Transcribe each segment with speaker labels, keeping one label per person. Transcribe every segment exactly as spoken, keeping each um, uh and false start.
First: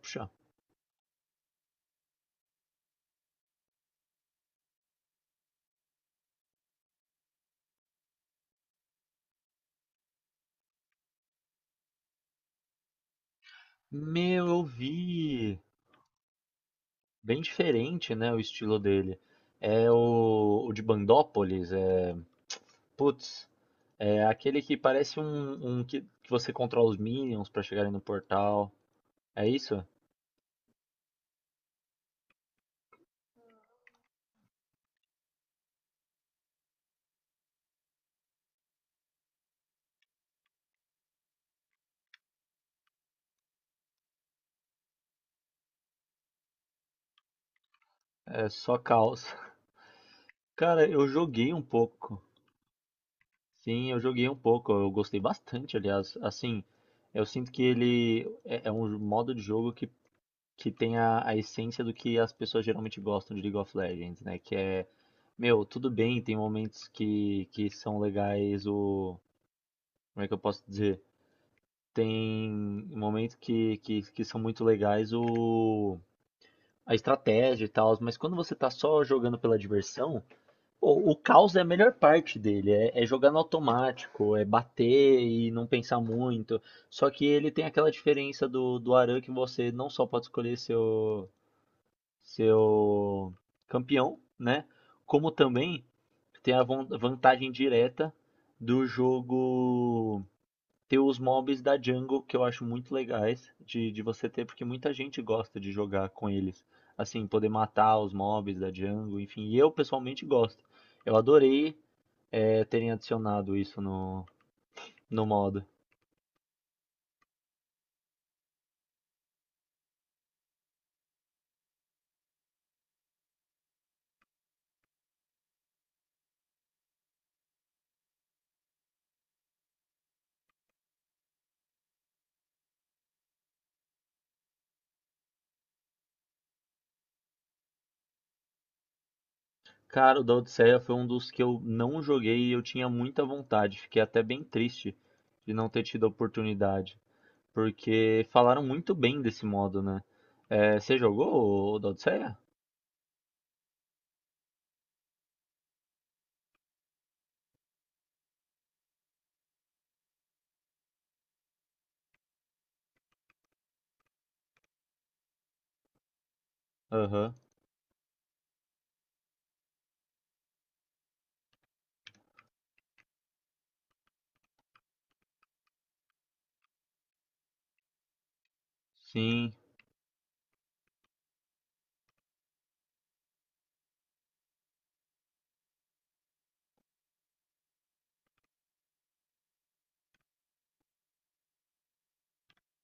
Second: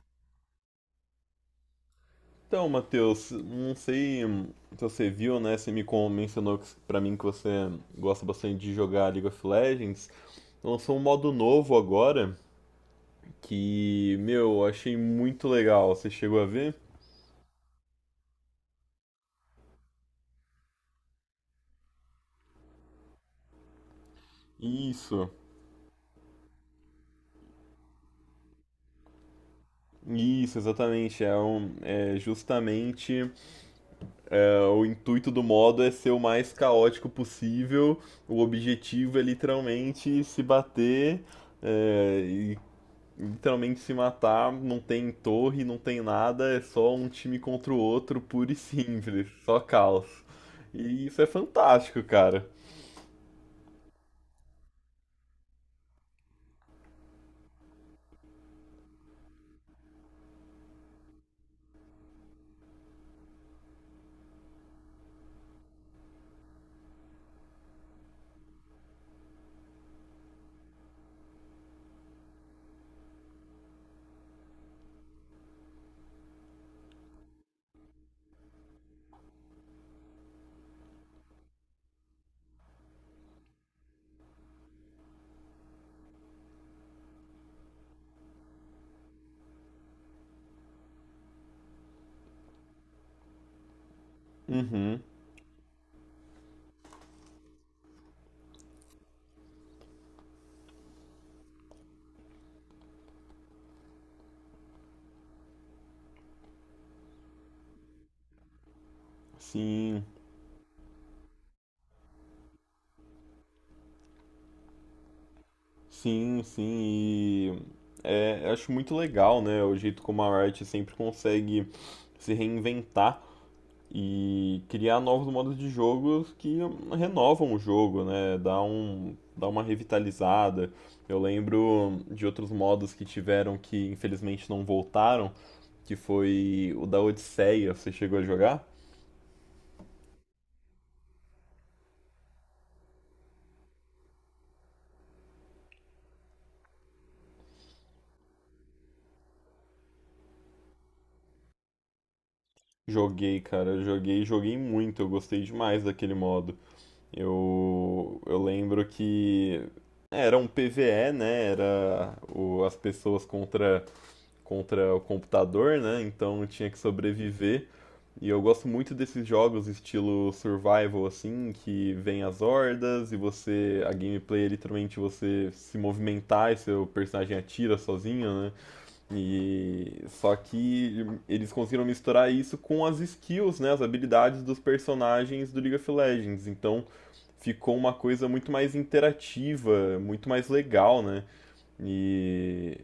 Speaker 1: Puxa,
Speaker 2: Então, Matheus, não sei se você viu, né? Você me com- mencionou que- pra mim que você gosta bastante de jogar League of Legends. Lançou um modo novo agora que,
Speaker 1: meu,
Speaker 2: meu,
Speaker 1: eu
Speaker 2: eu achei muito
Speaker 1: vi.
Speaker 2: legal. Você chegou a ver?
Speaker 1: Bem diferente, né, o estilo dele. É o, o de Bandópolis, é, putz, é aquele que parece
Speaker 2: Isso,
Speaker 1: um, um que, que você controla os minions pra chegarem no portal. É isso?
Speaker 2: isso, exatamente. É, um- é justamente é, o intuito do modo é ser o mais caótico possível. O objetivo é literalmente se bater é, e literalmente se matar, não tem torre, não tem nada, é só um time contra o outro,
Speaker 1: É
Speaker 2: puro e
Speaker 1: só caos.
Speaker 2: simples, só caos.
Speaker 1: Cara,
Speaker 2: E
Speaker 1: eu
Speaker 2: isso é
Speaker 1: joguei um
Speaker 2: fantástico,
Speaker 1: pouco.
Speaker 2: cara.
Speaker 1: Sim, eu joguei um pouco. Eu gostei bastante, aliás. Assim, eu sinto que ele é, é um modo de jogo que, que tem a, a essência do que as pessoas geralmente gostam de League of Legends, né? Que é Meu, tudo bem, tem momentos que, que são legais, o. Como é que eu posso dizer? Tem momentos que, que, que são muito legais o. A estratégia e tal, mas quando você tá só jogando pela diversão, o, o caos é a melhor parte dele. É, é jogar no automático, é bater e não pensar muito. Só que ele tem aquela diferença do, do Aran, que você não só pode escolher seu, seu campeão, né?
Speaker 2: Uhum,
Speaker 1: Como também tem a von- vantagem direta do jogo ter os mobs da jungle, que eu acho muito legais de, de você ter, porque muita gente gosta de jogar com eles. Assim, poder matar os mobs da jungle, enfim, e eu
Speaker 2: sim,
Speaker 1: pessoalmente gosto. Eu adorei eh, terem adicionado isso no, no modo.
Speaker 2: sim, sim, e é, eu acho muito legal, né, o jeito como a Riot sempre consegue se reinventar e criar novos modos de jogos que renovam o jogo, né? Dá um, dá uma revitalizada. Eu lembro de outros modos que tiveram que infelizmente não voltaram, que foi o da Odisseia. Você chegou a jogar?
Speaker 1: Cara, o da Odisseia foi um dos que eu não joguei e eu tinha muita vontade. Fiquei até bem triste de não ter tido a oportunidade. Porque falaram muito bem desse modo, né? É, você jogou o da Odisseia?
Speaker 2: Joguei, cara, joguei, joguei muito. Eu gostei demais daquele modo. Eu, eu lembro que era um P V E, né? Era o- as pessoas contra contra o computador, né? Então eu tinha que
Speaker 1: Aham.
Speaker 2: sobreviver. E eu gosto muito desses jogos estilo survival assim, que vem as hordas e você, a gameplay é literalmente você se movimentar e seu personagem atira sozinho, né?
Speaker 1: Sim.
Speaker 2: E só que eles conseguiram misturar isso com as skills, né, as habilidades dos personagens do League of Legends. Então ficou uma coisa muito mais interativa, muito mais legal, né? E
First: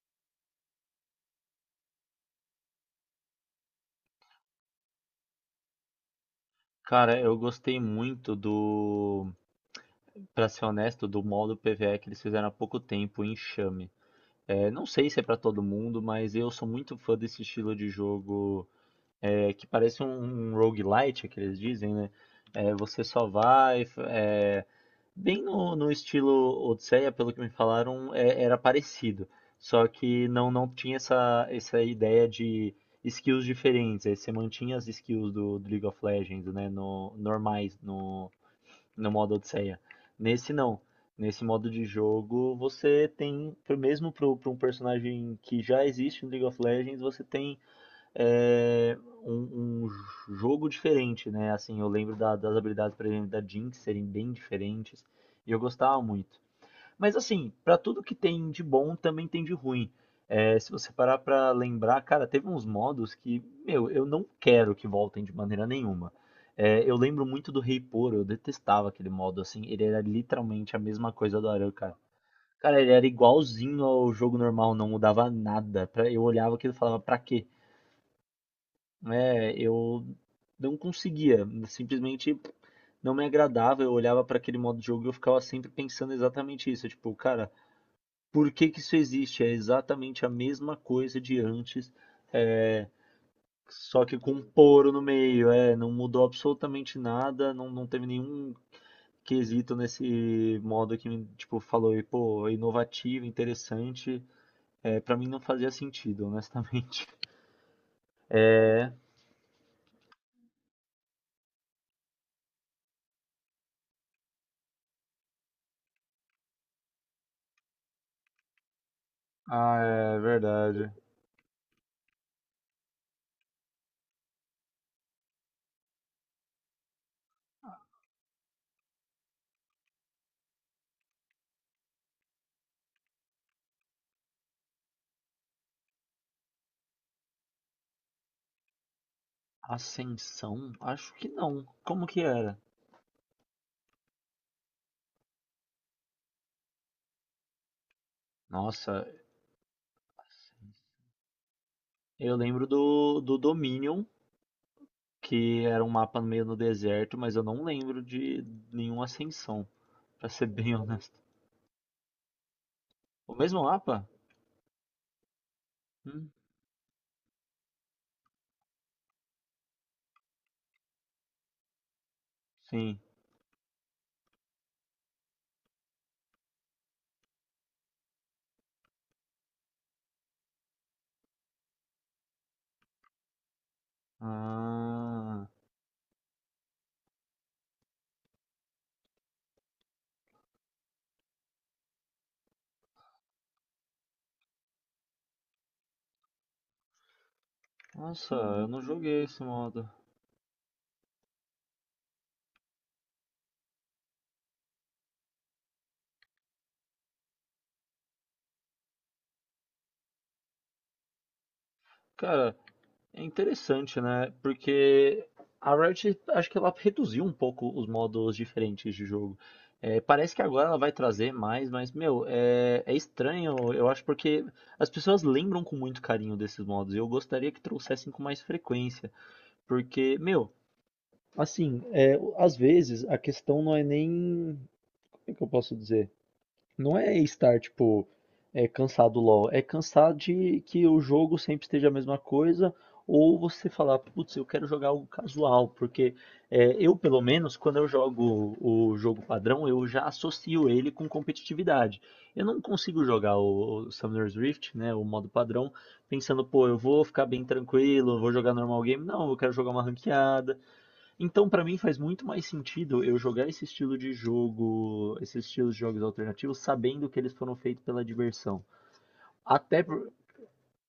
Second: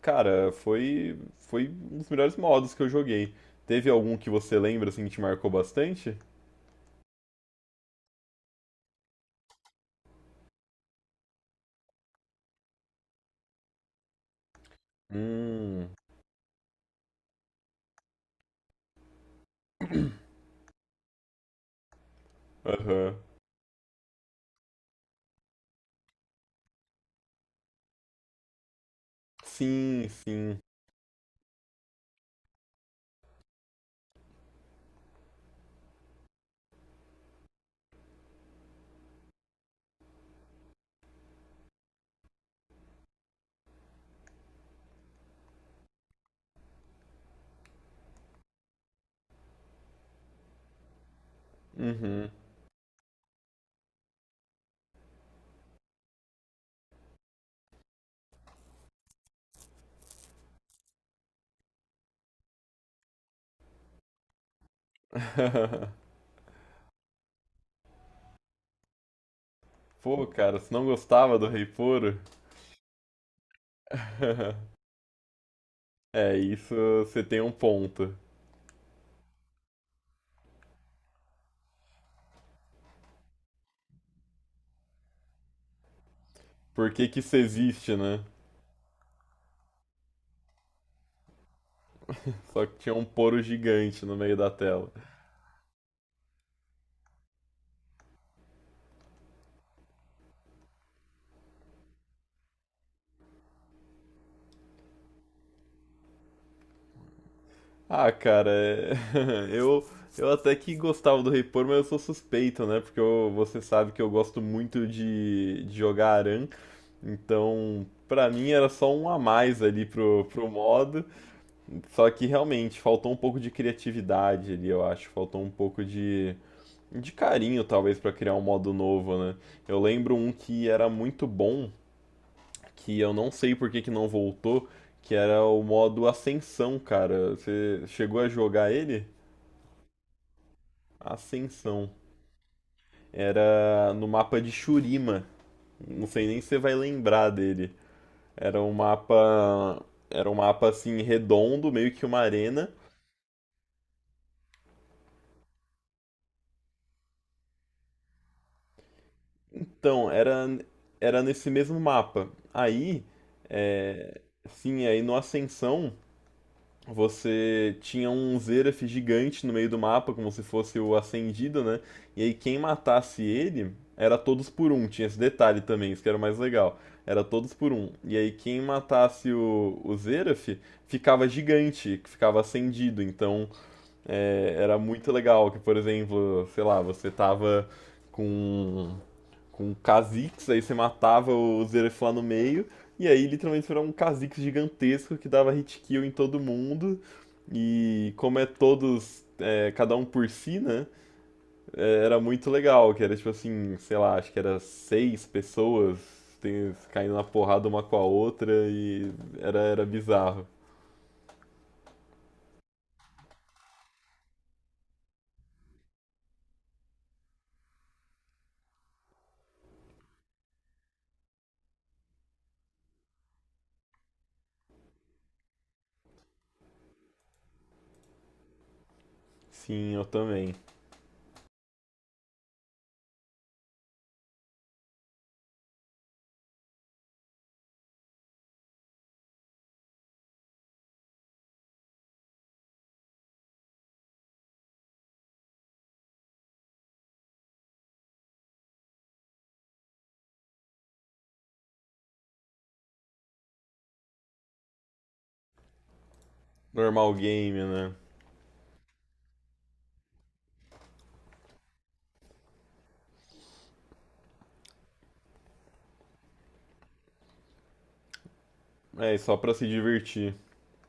Speaker 2: cara, foi, foi um dos melhores modos que eu joguei. Teve algum que você lembra assim que te marcou bastante?
Speaker 1: Cara, eu gostei muito do, pra ser honesto, do modo PvE que eles fizeram há pouco tempo, o Enxame. É, não sei se é pra todo
Speaker 2: Hum,
Speaker 1: mundo, mas eu sou muito fã desse estilo de jogo, é, que parece um, um roguelite, é que eles dizem, né? É, você
Speaker 2: aham.
Speaker 1: só vai, é, bem no, no estilo Odisseia, pelo que me falaram, é- era parecido. Só
Speaker 2: Sim,
Speaker 1: que não,
Speaker 2: sim.
Speaker 1: não tinha essa, essa ideia de skills diferentes. Aí você mantinha as skills do, do League of Legends, né? No, normais, no, no modo Odisseia. Nesse não. Nesse modo de jogo, você tem, pro- mesmo para um personagem que já existe no League of Legends, você tem é, um, um jogo diferente, né? Assim, eu lembro
Speaker 2: Uhum.
Speaker 1: da- das habilidades, por exemplo, da Jinx serem bem diferentes e eu gostava muito. Mas assim, pra tudo que tem de bom, também tem de ruim. É, se você parar pra lembrar, cara, teve uns modos que, meu, eu não quero que voltem de maneira nenhuma. É, eu lembro muito do Rei Poro, eu detestava aquele modo, assim, ele era
Speaker 2: Pô, cara, você
Speaker 1: literalmente a
Speaker 2: não
Speaker 1: mesma
Speaker 2: gostava
Speaker 1: coisa
Speaker 2: do
Speaker 1: do
Speaker 2: Rei
Speaker 1: Aran, cara.
Speaker 2: Puro?
Speaker 1: Cara, ele era igualzinho ao jogo normal, não mudava nada. Pra- Eu
Speaker 2: É,
Speaker 1: olhava
Speaker 2: isso
Speaker 1: aquilo e falava, pra
Speaker 2: você tem
Speaker 1: quê?
Speaker 2: um ponto.
Speaker 1: É, eu não conseguia, simplesmente não me agradava. Eu olhava para aquele modo de jogo e eu ficava sempre pensando exatamente isso.
Speaker 2: Por que
Speaker 1: Tipo,
Speaker 2: que isso
Speaker 1: cara,
Speaker 2: existe, né?
Speaker 1: por que que isso existe? É exatamente a mesma coisa de antes,
Speaker 2: Só que
Speaker 1: é,
Speaker 2: tinha um poro gigante
Speaker 1: só
Speaker 2: no
Speaker 1: que com
Speaker 2: meio
Speaker 1: um
Speaker 2: da tela.
Speaker 1: poro no meio. É, não mudou absolutamente nada, não, não teve nenhum quesito nesse modo que me, tipo, falou, e, pô, é inovativo, interessante. É, para mim não fazia sentido, honestamente.
Speaker 2: Ah, cara, é... eu, eu até que gostava do Rei Por, mas eu sou suspeito, né? Porque eu- você sabe que eu gosto muito de, de jogar Aran, então pra mim era só um a mais
Speaker 1: Ah,
Speaker 2: ali
Speaker 1: é
Speaker 2: pro, pro
Speaker 1: verdade.
Speaker 2: modo. Só que realmente faltou um pouco de criatividade ali, eu acho. Faltou um pouco de, de carinho, talvez, pra criar um modo novo, né? Eu lembro um que era muito bom, que eu não sei por que que não voltou, que era o modo Ascensão, cara. Você chegou a jogar ele?
Speaker 1: Ascensão? Acho que não.
Speaker 2: Ascensão.
Speaker 1: Como que era?
Speaker 2: Era no mapa de Shurima. Não sei nem se você vai lembrar dele. Era um
Speaker 1: Nossa,
Speaker 2: mapa. Era um mapa assim redondo, meio que uma
Speaker 1: eu lembro
Speaker 2: arena.
Speaker 1: do, do Dominion, que era um mapa meio no deserto, mas eu não lembro de nenhuma ascensão,
Speaker 2: Então,
Speaker 1: pra ser
Speaker 2: era,
Speaker 1: bem honesto.
Speaker 2: Era nesse mesmo mapa. Aí,
Speaker 1: O mesmo mapa?
Speaker 2: é, sim, aí no Ascensão
Speaker 1: Hum,
Speaker 2: você tinha um Xerath gigante no meio do mapa, como se fosse o Ascendido, né? E aí quem
Speaker 1: sim.
Speaker 2: matasse ele era todos por um, tinha esse detalhe também, isso que era o mais legal. Era todos por um. E aí quem matasse o, o Xerath ficava gigante, ficava acendido. Então é, era muito
Speaker 1: Ah,
Speaker 2: legal que, por exemplo, sei lá, você tava com com um Kha'Zix, aí você matava o Xerath lá no meio, e aí literalmente era um Kha'Zix gigantesco que dava hit kill em todo mundo, e
Speaker 1: nossa,
Speaker 2: como é
Speaker 1: eu não
Speaker 2: todos,
Speaker 1: joguei esse
Speaker 2: é,
Speaker 1: modo.
Speaker 2: cada um por si, né, é, era muito legal, que era tipo assim, sei lá, acho que era seis pessoas tem- caindo na porrada uma com a outra, e era, era bizarro.
Speaker 1: Cara, é interessante, né? Porque a Riot, acho que ela reduziu um pouco os modos diferentes de jogo. É, parece que agora ela vai trazer mais, mas, meu, é, é estranho, eu acho, porque as pessoas lembram com muito carinho desses modos. E eu gostaria que trouxessem com mais frequência.
Speaker 2: Sim, eu
Speaker 1: Porque, meu,
Speaker 2: também.
Speaker 1: assim, é, às vezes a questão não é nem. Como é que eu posso dizer? Não é estar, tipo, é, cansado do LoL. É cansado de que o jogo sempre esteja a mesma coisa. Ou você falar, putz, eu quero jogar algo casual. Porque é, eu, pelo menos, quando eu jogo o jogo padrão, eu já associo ele com competitividade. Eu não consigo jogar o, o Summoner's Rift, né, o modo padrão, pensando, pô, eu vou
Speaker 2: Normal
Speaker 1: ficar bem
Speaker 2: game, né?
Speaker 1: tranquilo, vou jogar normal game. Não, eu quero jogar uma ranqueada. Então, pra mim faz muito mais sentido eu jogar esse estilo de jogo, esses estilos de jogos alternativos, sabendo que eles foram feitos pela diversão.
Speaker 2: É, só pra se
Speaker 1: Até, por-
Speaker 2: divertir.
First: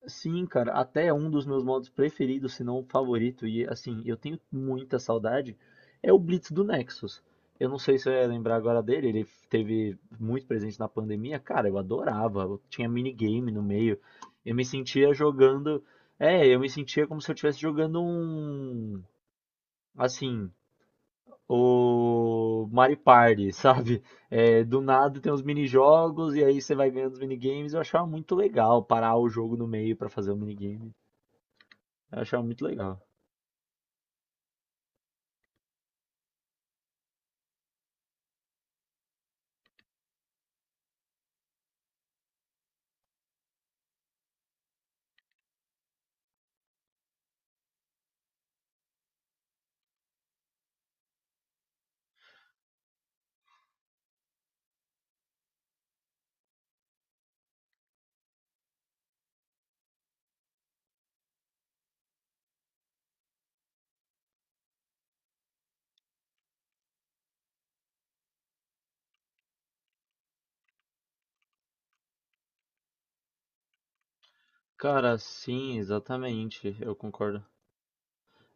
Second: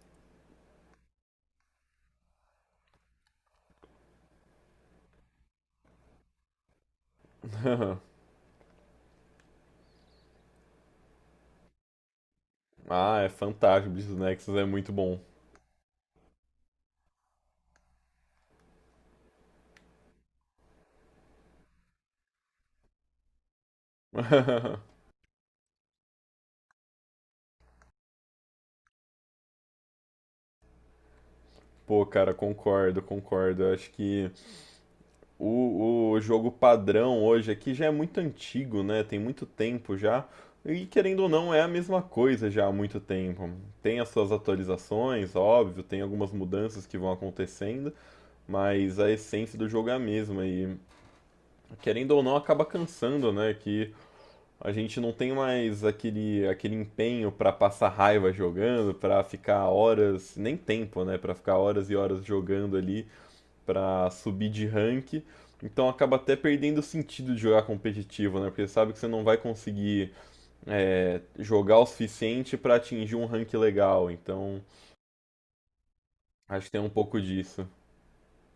Speaker 1: sim, cara, até é um dos meus modos preferidos, se não o favorito, e assim, eu tenho muita saudade, é o Blitz do Nexus. Eu não sei se eu ia lembrar agora dele, ele teve muito presente na pandemia. Cara, eu adorava, eu tinha
Speaker 2: Ah, é
Speaker 1: minigame no
Speaker 2: fantástico, o
Speaker 1: meio.
Speaker 2: Blitz
Speaker 1: Eu
Speaker 2: Nexus é
Speaker 1: me
Speaker 2: muito
Speaker 1: sentia
Speaker 2: bom.
Speaker 1: jogando. É, eu me sentia como se eu estivesse jogando um. Assim, o Mario Party, sabe? É, do nada tem uns minijogos e aí você vai ganhando os minigames. Eu achava muito legal parar o jogo no meio pra fazer o minigame.
Speaker 2: Pô,
Speaker 1: Eu
Speaker 2: cara,
Speaker 1: achava muito legal.
Speaker 2: concordo, concordo. Eu acho que o, o jogo padrão hoje aqui já é muito antigo, né? Tem muito tempo já. E querendo ou não, é a mesma coisa já há muito tempo. Tem as suas atualizações, óbvio, tem algumas mudanças que vão acontecendo, mas a essência do jogo é a mesma. E querendo ou não, acaba cansando, né? Que a gente não tem mais aquele, aquele empenho pra passar raiva jogando, pra ficar horas, nem tempo, né? Pra ficar horas e horas jogando ali para subir de rank. Então acaba até perdendo o sentido de jogar competitivo, né? Porque sabe que você não vai conseguir é, jogar o suficiente para atingir um rank legal. Então
Speaker 1: Cara, sim,
Speaker 2: acho que
Speaker 1: exatamente,
Speaker 2: tem um
Speaker 1: eu
Speaker 2: pouco
Speaker 1: concordo.
Speaker 2: disso.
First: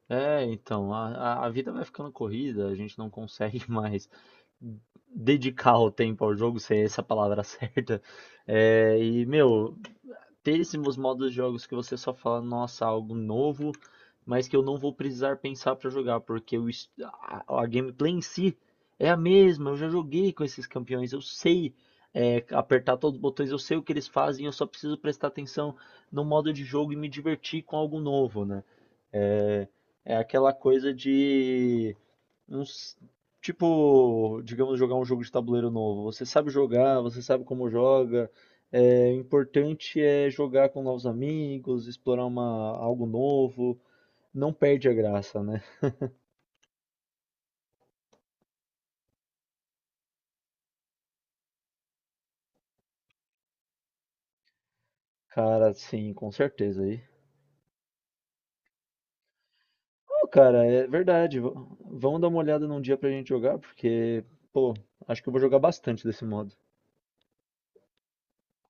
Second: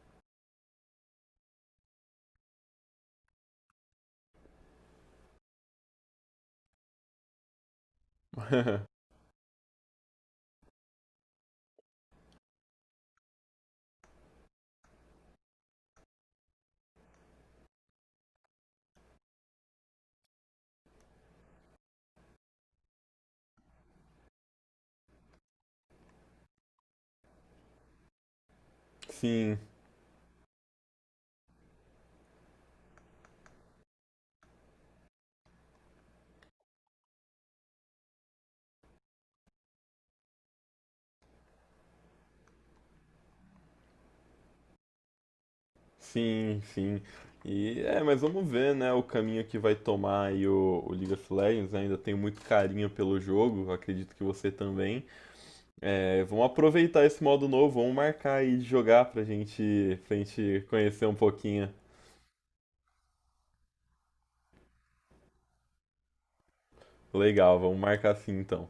Speaker 1: É, então, a, a a vida vai ficando corrida, a gente não consegue mais dedicar o tempo ao jogo, se é essa a palavra certa. É, e, meu, péssimos modos de jogos que você só fala, nossa, algo novo, mas que eu não vou precisar pensar para jogar, porque o est- a, a gameplay em si é a mesma. Eu já joguei com esses campeões, eu sei é, apertar todos os botões, eu sei o que eles fazem, eu só preciso prestar atenção no modo de jogo e me divertir com algo novo, né?
Speaker 2: sim,
Speaker 1: É, é aquela coisa de não s- tipo, digamos, jogar um jogo de tabuleiro novo. Você sabe jogar, você sabe como joga. É, o importante é jogar com novos amigos, explorar uma, algo novo. Não perde a graça, né?
Speaker 2: sim, sim. E é, mas vamos ver, né, o caminho que vai tomar aí o, o League of Legends. Né? Ainda tenho muito carinho pelo jogo, acredito que você também.
Speaker 1: Cara, sim,
Speaker 2: É,
Speaker 1: com
Speaker 2: vamos
Speaker 1: certeza aí.
Speaker 2: aproveitar esse modo novo, vamos marcar aí de jogar pra gente, pra
Speaker 1: Ô,
Speaker 2: gente
Speaker 1: cara, é
Speaker 2: conhecer um
Speaker 1: verdade. v-
Speaker 2: pouquinho.
Speaker 1: Vamos dar uma olhada num dia pra gente jogar, porque, pô, acho que eu vou jogar bastante desse modo.
Speaker 2: Legal, vamos marcar assim então.